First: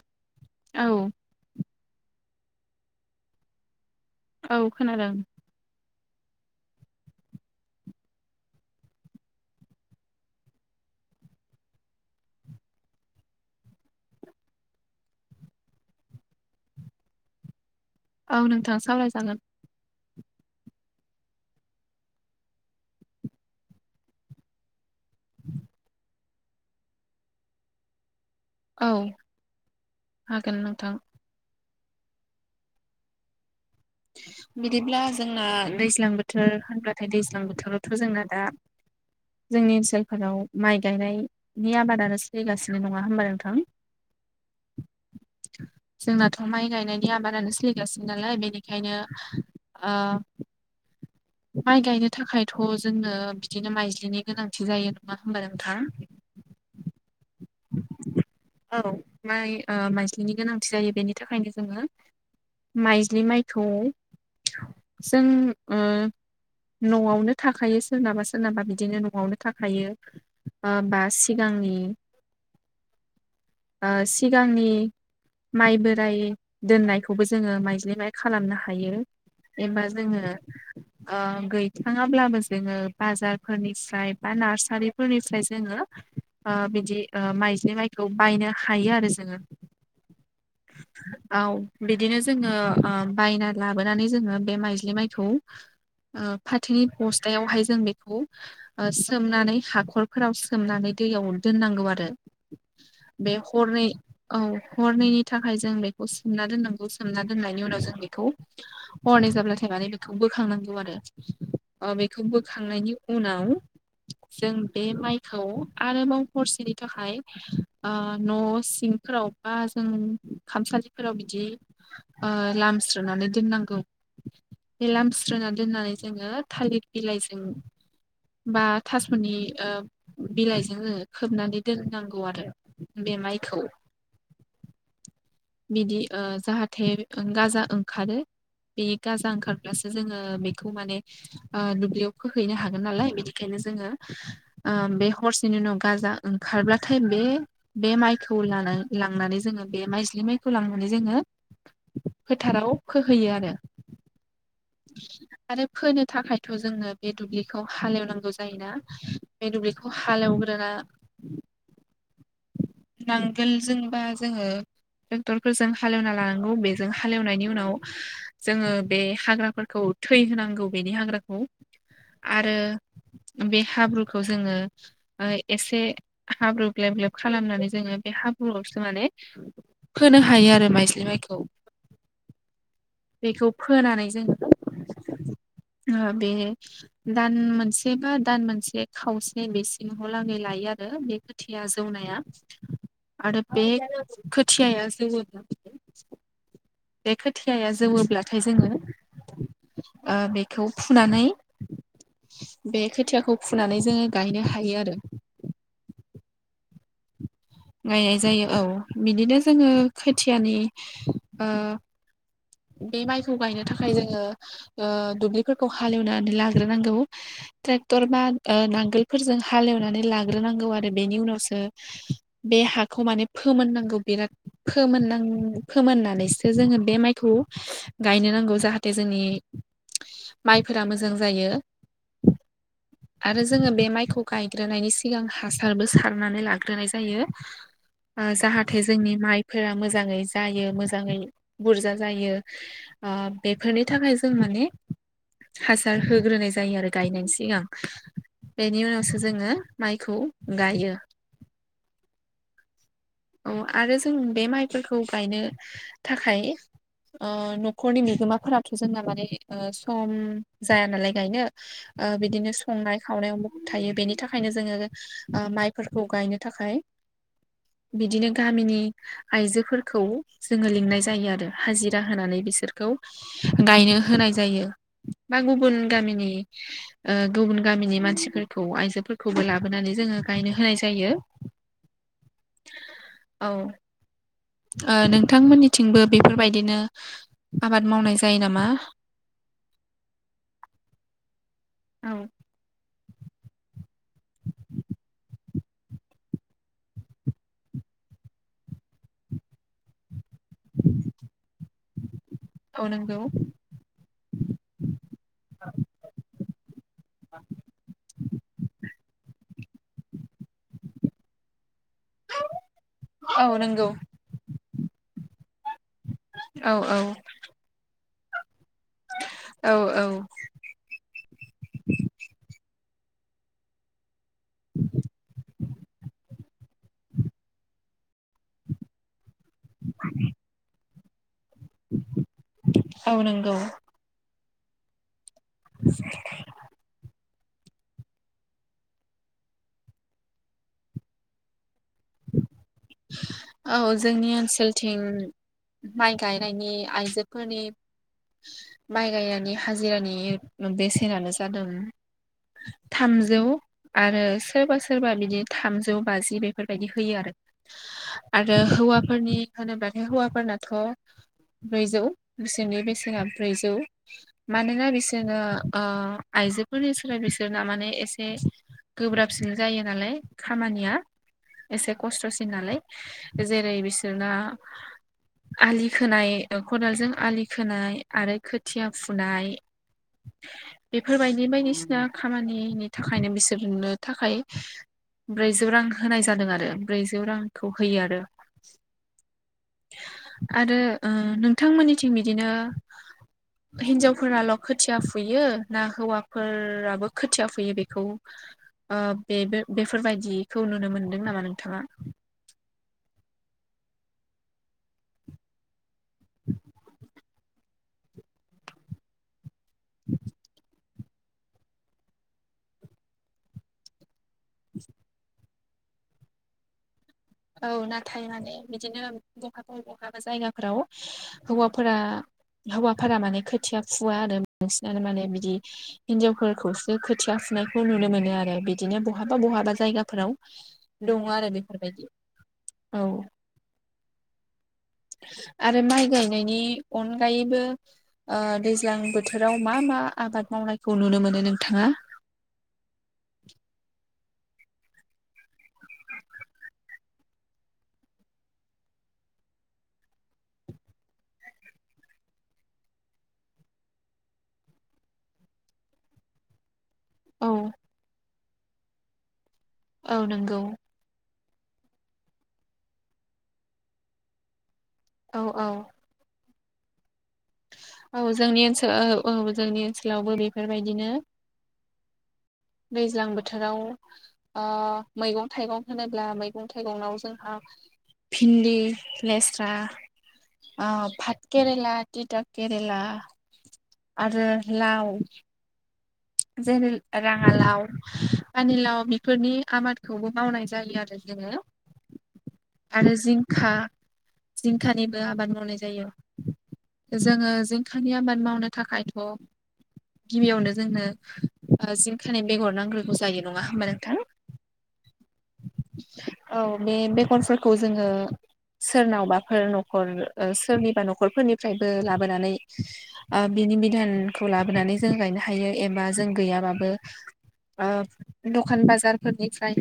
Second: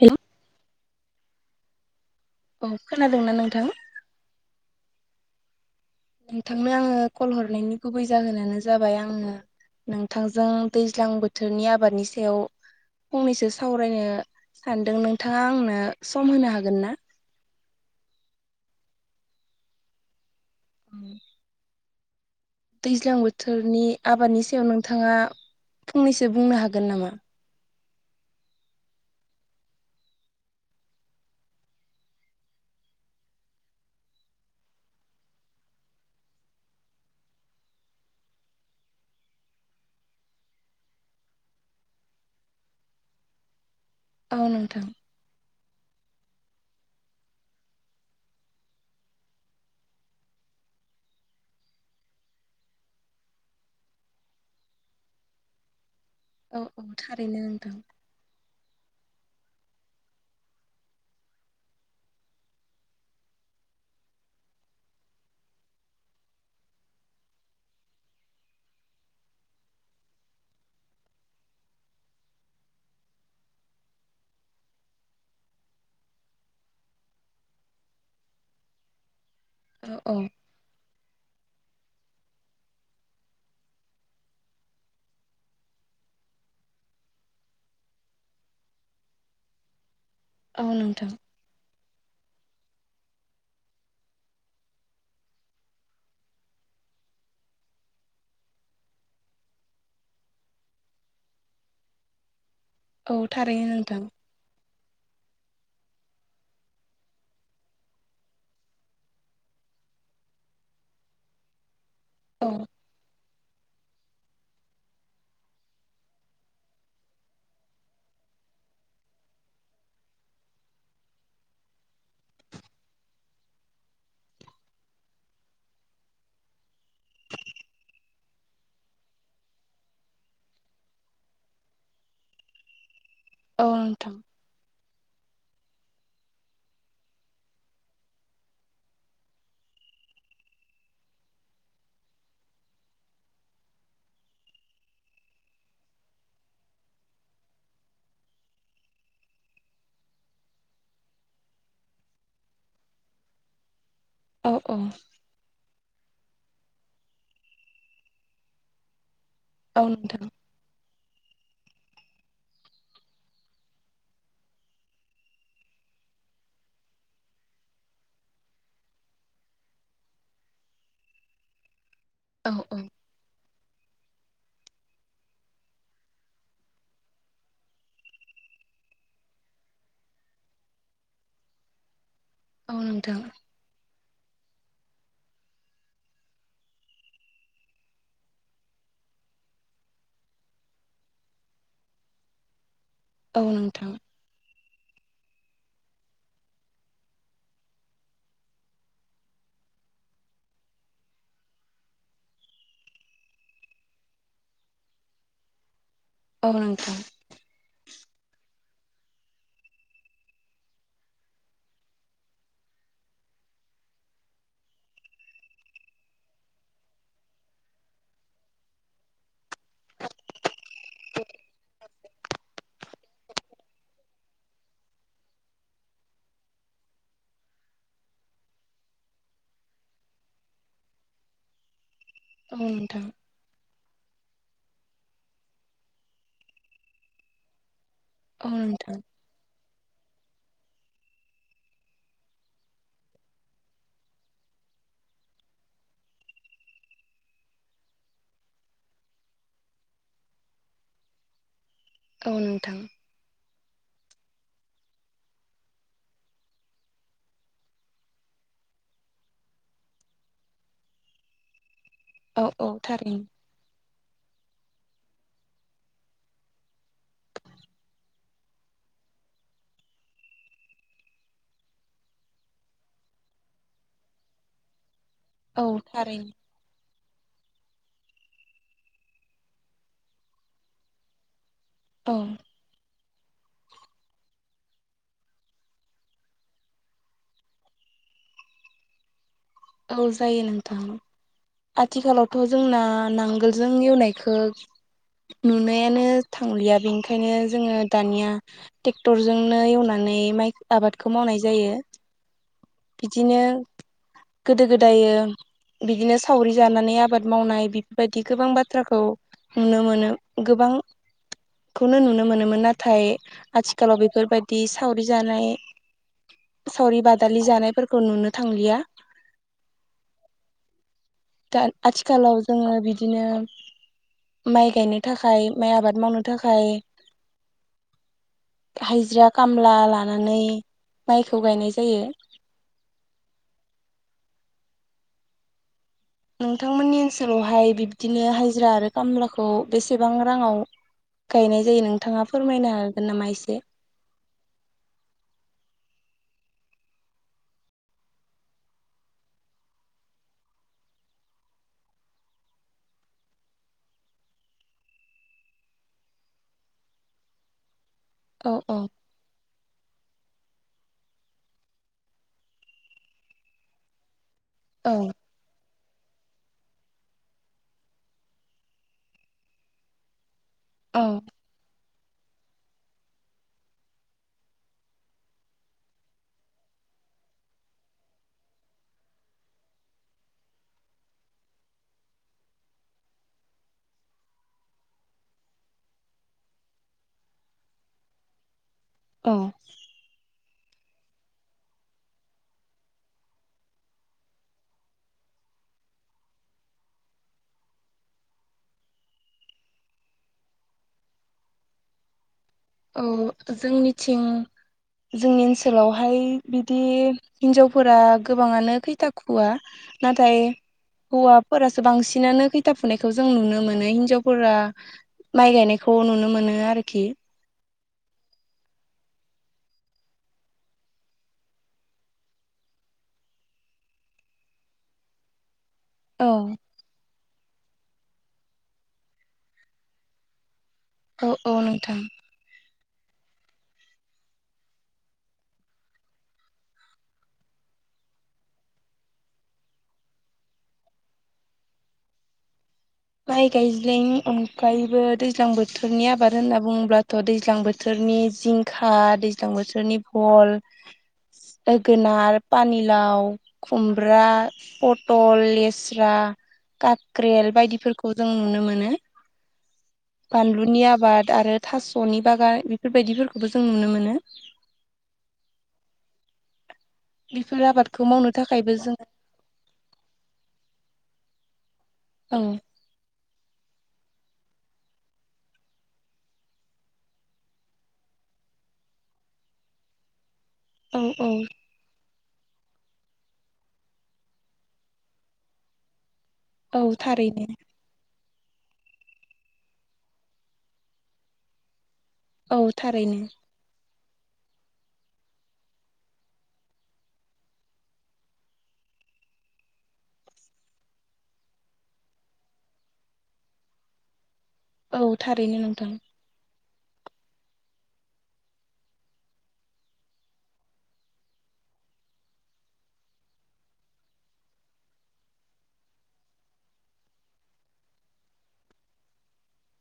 हेल। औ। औ खोनादोंना नोंथां? औ खोनादों। नोंथांनो आङो कल हरनायनि गुबै जाहोनानो जाबाय आङो नोंथांजों दैज्लां बोथोरनि आबादनि सायाव फंनैसो सावरायनो सानदों नोंथाङा आंनो सम होनो हागोन ना? औ नोंथाङा सावरायजागोन। [inaudible] दैज्लां बोथोरनि आबादनि सायाव नोंथाङा फंनैसो बुंनो हागोन नामा? औ हागोन नोंथां। [inaudible] बिदिब्ला जोंना दैज्लां बोथोर होनब्लाथाय दैज्लां बोथोरावथ' जोंना दा जोंनि ओनसोलफोराव माइ गायनायनि आबादानो सोलिगासिनो नङा होमबा नोंथां? औ नोंथां। जोंनाथ' माइ गायनायनि आबादानो सोलिगासिनो नालाय बेनि खायनो ओ माइ गायनो थाखायथ' जोंनो बिदिनो माइज्लिनि गोनांथि जायो नङा होमबा नोंथां? औ औ थारैनो नोंथां। औ माइ ओ माइज्लिनि गोनांथि जायो बेनि थाखायनो जोङो माइज्लि माइखौ जों ओ न'आवनो थाखायो सोरनाबा सोरनाबा बिदिनो न'आवनो थाखायो। बा बा सिगांनि [inaudible] ओ सिगांनि माइ बोराय दोननायखौबो जोङो माइज्लि माइ खालामनो हायो। एबा औ जोङो औ ओ गैथाराब्लाबो जोङो बाजारफोरनिफ्राय बा नार्सारिफोरनिफ्राय जोङो ओ बिदि ओ माइजे माइखौ बायनो हायो आरो जोङो। औ नोंथां औ बिदिनो जोङो बायना लाबोनानै जोङो बे माइज्लि माइखौ ओ फाथोनि बस्थायावहाय जों बेखौ सोमनानै हाखरफोराव सोमनानै दैयाव दोननांगौ आरो औ बे थारैनो हरनै नोंथां औ हरनैनि थाखाय जों बेखौ सोमना दोननांगौ सोमना दोननायनि उनाव जों बेखौ हरनै जाब्लाथाय माने बेखौ बोखांनांगौ आरो बेखौ औ बोखांनायनि उनाव जों बे माइखौ आरोबाव हरसेनि थाखाय ओ न' सिंफोराव बा जों खामसालिफोराव बिदि ओ लामस्रोनानै दोननांगौ। [inaudible] बेलामस्रोनानै दोननानै जोङो थालिर बिलाइजों बा थास'नि बिलाइजों खोबनानै दोननांगौ आरो बे माइखौ औ नोंथां बिदि ओ जाहाथे गाजा ओंखारो। बे गाजा ओंखारब्लासो जोङो बेखौ माने ओ दुब्लियाव फोहैनो हागोननालाय बिदिखायनो जोङो ओ बे हरसेनि उनाव गाजा ओंखारब्लाथाय बे बे माइखौ लांनानै जोङो बे माइज्लि माइखौ लांनानै जोङो फोथाराव फोहैयो आरो। औ औ आरो फोनो थाखायथ' जोङो बे दुब्लिखौ हाल एवनांगौ जायोना बे औ दुब्लिखौ हाल नोंथां एवग्रोना नांगोलजोंबा जोङो ट्रेक्टरफोरजों हाल एवना लानांगौ बेजों हाल एवनायनि उनाव जोङो बे हाग्राफोरखौ थैहोनांगौ बेनि हाग्राखौ। औ आरो बे हाब्रु जोङो एसे हाब्रु ग्लेब ग्लेब खालामनानै जोङो बे हाब्रुआवसो माने फोनो हायो आरो माइज्लि माइखौ औ नोंथां बेखौ फोनानै जों [inaudible] बे दान मोनसे बा दान मोनसे खावसे बेसिमहालागै लायो आरो। खोथिया जौनाया आरो औ बे नोंथां खोथियाया जोवोब्ला बे खोथियाया जौवोब्लाथाय जोङो ओ बेखौ फुनानै बे खोथियाखौ फुनानै जोङो गायनो हायो आरो। औ नोंथां [unintelligible] जायो औ बिदिनो जोङो खोथियानि बे माइखौ गायनो थाखाय जोङो दुब्लिफोरखौ हाल एवनानै लाग्रोनांगौ ट्रेक्टर बा नांगोलफोरजों हाल एवनानै लाग्रोनांगौ आरो। बेनि उनावसो बे हाखौ माने फोमोननांगौ बिराद फोमोननां फोमोननानैसो जोङो बे माइ खौ गायनो नांगौ जाहाथे जोंनि माइफोरा मोजां जायो। औ नोंथां आरो जोङो बे माइ गायग्रोनायनि सिगां हासारबो सारनानै लाग्रोनाय जायो। औ जाहाथे नोंथां जोंनि माइफोरा मोजाङै जायो मोजाङै बुरजा जायो बेफोरनि थाखाय जों माने हासार होग्रोनाय जायो आरो गायनायनि सिगां। बेनि उनावसो जोङो माइखौ गायो। औ नोंथां। औ आरो जों बे माइफोरखौ गायनो थाखाय न'खरनि बिगोमाफोराथ' जोंना माने सम जायानालाय गायनो औ बिदिनो औ संनाय थारैनो खावनायाव मुखुब थायो बेनि नि थाखायनो जोङो माइफोरखौ गायनो थाखाय बिदिनो गामिनि आइजोफोरखौ जोङो लिंनाय जायो आरो हाजिरा होनानै बिसोरखौ गायनो होनाय जायो। बा औ गुबुन गामिनि थारैनो गुबुन गामिनि मानसिफोरखौ आइजोफोरखौबो लाबोनानै जोङो गायनो होनाय जायो। औ औ नोंथांमोननिथिंबो बेफोरबायदिनो आबाद मावनाय जायो नामा? औ जायो नोंथां। औ आथिखालावथ' जोंना नांगोलजों एवनायखौ नुनायानो थांलिया, बेनिखायनो जोङो दानिया ट्रेक्टरजोंनो एवनानै नै माइ आबादखौ मावनाय जायो। औ नंगौ बिदिनो गोदो गोदायो बिदिनो सावरि जानानै आबाद मावनाय बेफोरबायदि गोबां बाथ्राखौ नुनो मोनो। गोबां खौनो नुनो मोनोमोन नाथाय औ नंगौ आथिखालाव बेफोरबायदि सावरि जानाय औ औ लि जानायफोरखौ नुनो थांलिया। औ औ दा आथिखालाव जोङो बिदि बिदिनो माइ गायनो थाखाय माइ आबाद मावनो थाखाय हायजिरा खामला लानानै माइखौ गायनाय जायो। औ नंगौ। नोंथांमोननि ओनसोलावहाय बिब्दिनो हाजिरा आरो खामलाखौ बेसेबां राङाव गायनाय जायो नोंथाङा फोरमायनो हा औ जोंनि ओनसोलथिं माइ गायनायनि आइजोफोरनि माइ गायनानै हाजिरानि बेसेनानो जादों थामजौ आरो सोरबा सोरबा बिदि थामजौ बाजि बेफोरबायदि होयो आरो। औ आरो औ हौवाफोरनि होनोब्लाथाय हौवाफोरना थ ब्रैजौ बिसोरनि बेसेना ब्रैजौ। मानोना औ बिसोरनो आइजोफोरनि सोलाय बिसोरना माने एसे गोब्राबसिन जायो नालाय खामानिया औ एसे खस्थ'सिन नालाय, जेरै बिसोरना आलि खोनाय खदालजों आलि खोनाय आरो खोथिया फुनाय बेफोरबायदि बायदिसिना खामानिनि थाखायनो बिसोरनो थाखाय ब्रैजौ रां होनाय जादों आरो ब्रैजौ रांखौ होयो आरो। औ आरो नोंथांमोननिथिं बिदिनो हिनजावफोराल' खोथिया फुयो ना हौवाफोराबो खोथिया फुयो बेखौ बेबो बेफोरबायदिखौ नुनो मोनदों नामा नोंथाङा? औ जोंनिथिं जोंनि ओनसोलावहाय बिदि हिन्जावफोरा गोबाङानो खैथा खुवा नाथाय हौवाफोरासो बांसिनानो खैथा फुनायखौ जों नुनो मोनो। हिनजावफोरा माइ गायनायखौ नुनो मोनो आरोखि। औ नाथाय माने बिदिनो बहाब बहाबा जायगाफोराव हौवाफोरा हौवाफोरा माने खोथिया फुवा आरो बांसिनानो माने बिदि औ हिनजावफोरखौसो खोथिया फ नायखौ नुनो मोनो आरो बिदिनो बहाबा बहाबा जायगाफोराव औ दङ आरो औ नोंथां बेफोरबायदि औ [inaudible] आरो माइ गायनायनि अनगायैबो ओ दैज्लां बोथोराव मा मा आबाद मावनायखौ नुनो मोनो नोंथाङा माय गायज्लिं ओमफ्रायबो दैज्लां बोथोरनि आबाद होनना बुङोब्लाथ' दैज्लां बोथोरनि जिंखा दैज्लां बोथोरनि भल ओगोनार पानिलाव खुमब्रा पटल लेस्रा काक्रेल औ बायदि जों नुनो मोनो औ नंगौ बानलुनि आबाद आरो थास'नि बागान बेफोरबायदिफोरखौबो जों नुनो मोनो। औ औ बेफोर आबादखौ मावनो औ जोंनि थाखायबो ओनसोल जों औ औ जोंनि ओनसोलावबो बेफोरबायदिनो। औ दैज्लां बोथोराव ओ मैगं थाइगं होनोब्ला मैगं थाइगङाव जोंहा भिन्दि, लेस्रा ओ औ औ भात केरेला, टिटा केरेला, आरो लाव। औ जेरै थारैनो राङालाव। पानिलाव बेफोरनि आबादखौबो मावनाय जायो आरो जोङो औ आरो थारैनो जिंखा जिंखानिबो आबाद मावनाय जायो। जोङो जिंखानि आबाद मावनो थाखायथ' गिबियावनो जोंनो जिंखानि बेगर नांग्रोगौ जायो नङा होमबा नोंथां? औ थारैनो नोंथां। औ बे बेगरफोरखौ जोङो सोरनावबाफोर न'खर सोरनिबा न'खरफोरनिफ्रायबो लाबोनानै ओ बि नि बिधानखौ लाबोनानै जों गायनो हायो एबा जों गैयाबाबो ओ दखान बाजारफोरनिफ्राय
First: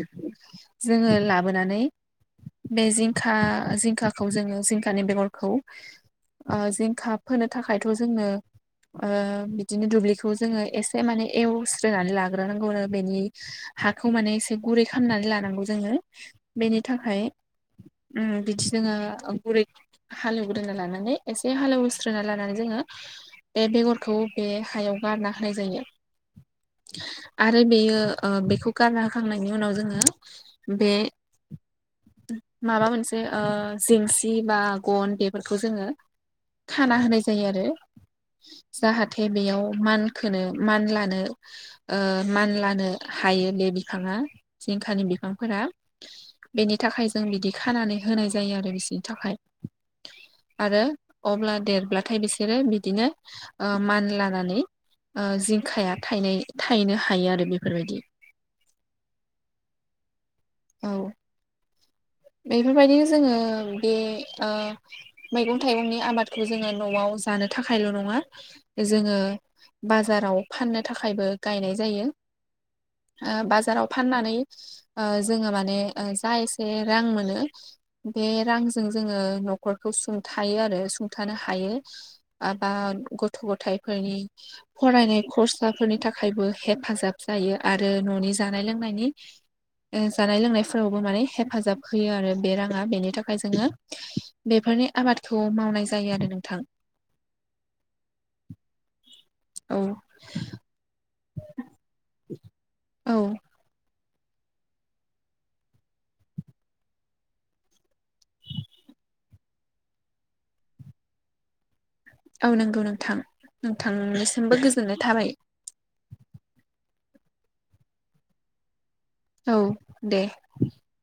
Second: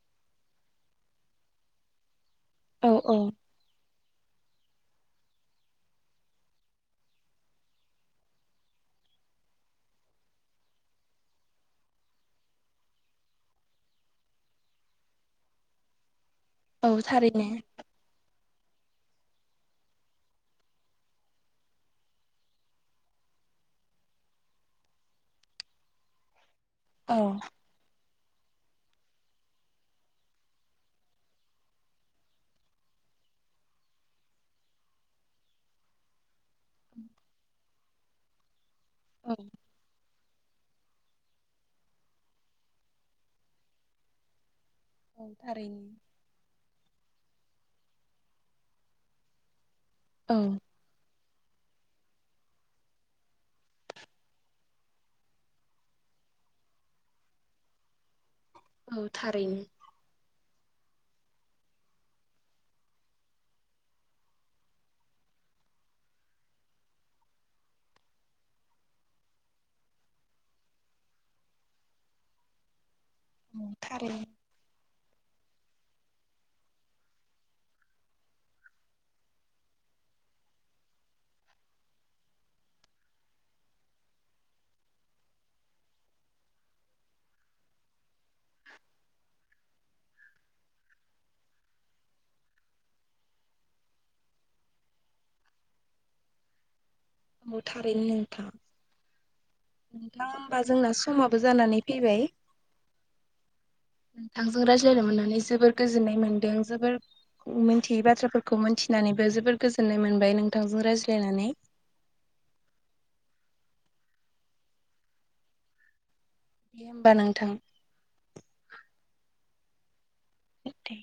जोङो लाबोनानै बे औ औ जिंखा जिंखा खौ जोङो जिंखानि बेगरखौ ओ जिंखा फोनो थाखायथ' जोंनो ओ बिदिनो दुब्लिखौ जोङो एसे माने एवस्रोननानै लाग्रोनांगौ आरो बेनि हाखौ माने एसे गुरै खालामनानै लानांगौ जोङो बेनि औ थाखाय थारैनो उम बिदि जोङो गुरै हालेवग्रोना लानानै एसे हालेवस्रोना लानानै जोङो बे बेगरखौ बे हायाव गारना होनाय जायो। [inaudible] आरो बेयो ओ बेखौ गारना होखांनायनि उनाव जों ङो बे माबा मोनसे ओ जेंसि बा गन बेफोरखौ जोङो खाना होनाय जायो आरो जाहाथे औ बेयाव मानखोनो मानलानो ओ मान लानो हायो बे बिफाङा जिंखानि बिफांफोरा थारैनो बेनि थाखाय जों बिदि खानानै होनाय जायो आरो बिसनि थाखाय औ आरो अब्ला देरब्लाथाय बिसोरो बिदिनो ओ मान लानानै ओ जिंखाया थ थायनो हायो आरो बेफोरबायदि औ थारैनो। औ बेफोरबायदिनो जोङो बे मैगं थाइगंनि आबादखौ जोङो न'आव। जानो थाखायल' नङा जोङो। बाजाराव फाननो थाखायबो गायनाय जायो। [inaudible] बाजाराव फाननानै थारैनो जोङो माने जा एसे। रां मोनो बे रांजों जोङो न'खरखौ सुंथायो आरो सुंथानो हायो। माबा गथ' गथायाइफोरनि फरायनाय खरसाफोरनि थाखायबो हेथ हेफाजाब जायो आरो न'नि जानाय लोंनायनि जानाय लोंनायफोरावबो माने हेफाजाब। होयो आरो बे राङा बेनि थाखाय जोङो बेफोरनि आबादखौ मावनाय जायो आरो नोंथां। औ थारैनो नोंथां। औ नोंथाङा होमबा जोंना समाबो जानानै फैबाय। औ नोंथांजों रायज्लायनो मोननानै जोबोर गोजोननाय मोन्दों जोबोर। मिथियै बाथ्राफोरखौ मोनथिनानैबो जोबोर गोजोननाय मोनबाय नोंथांजों रायज्लायनानै। औ नंगौ नोंथां नोंथांनिसिमबो गोजोननाय थाबाय। दे होमबा नोंथां। औ दे। दे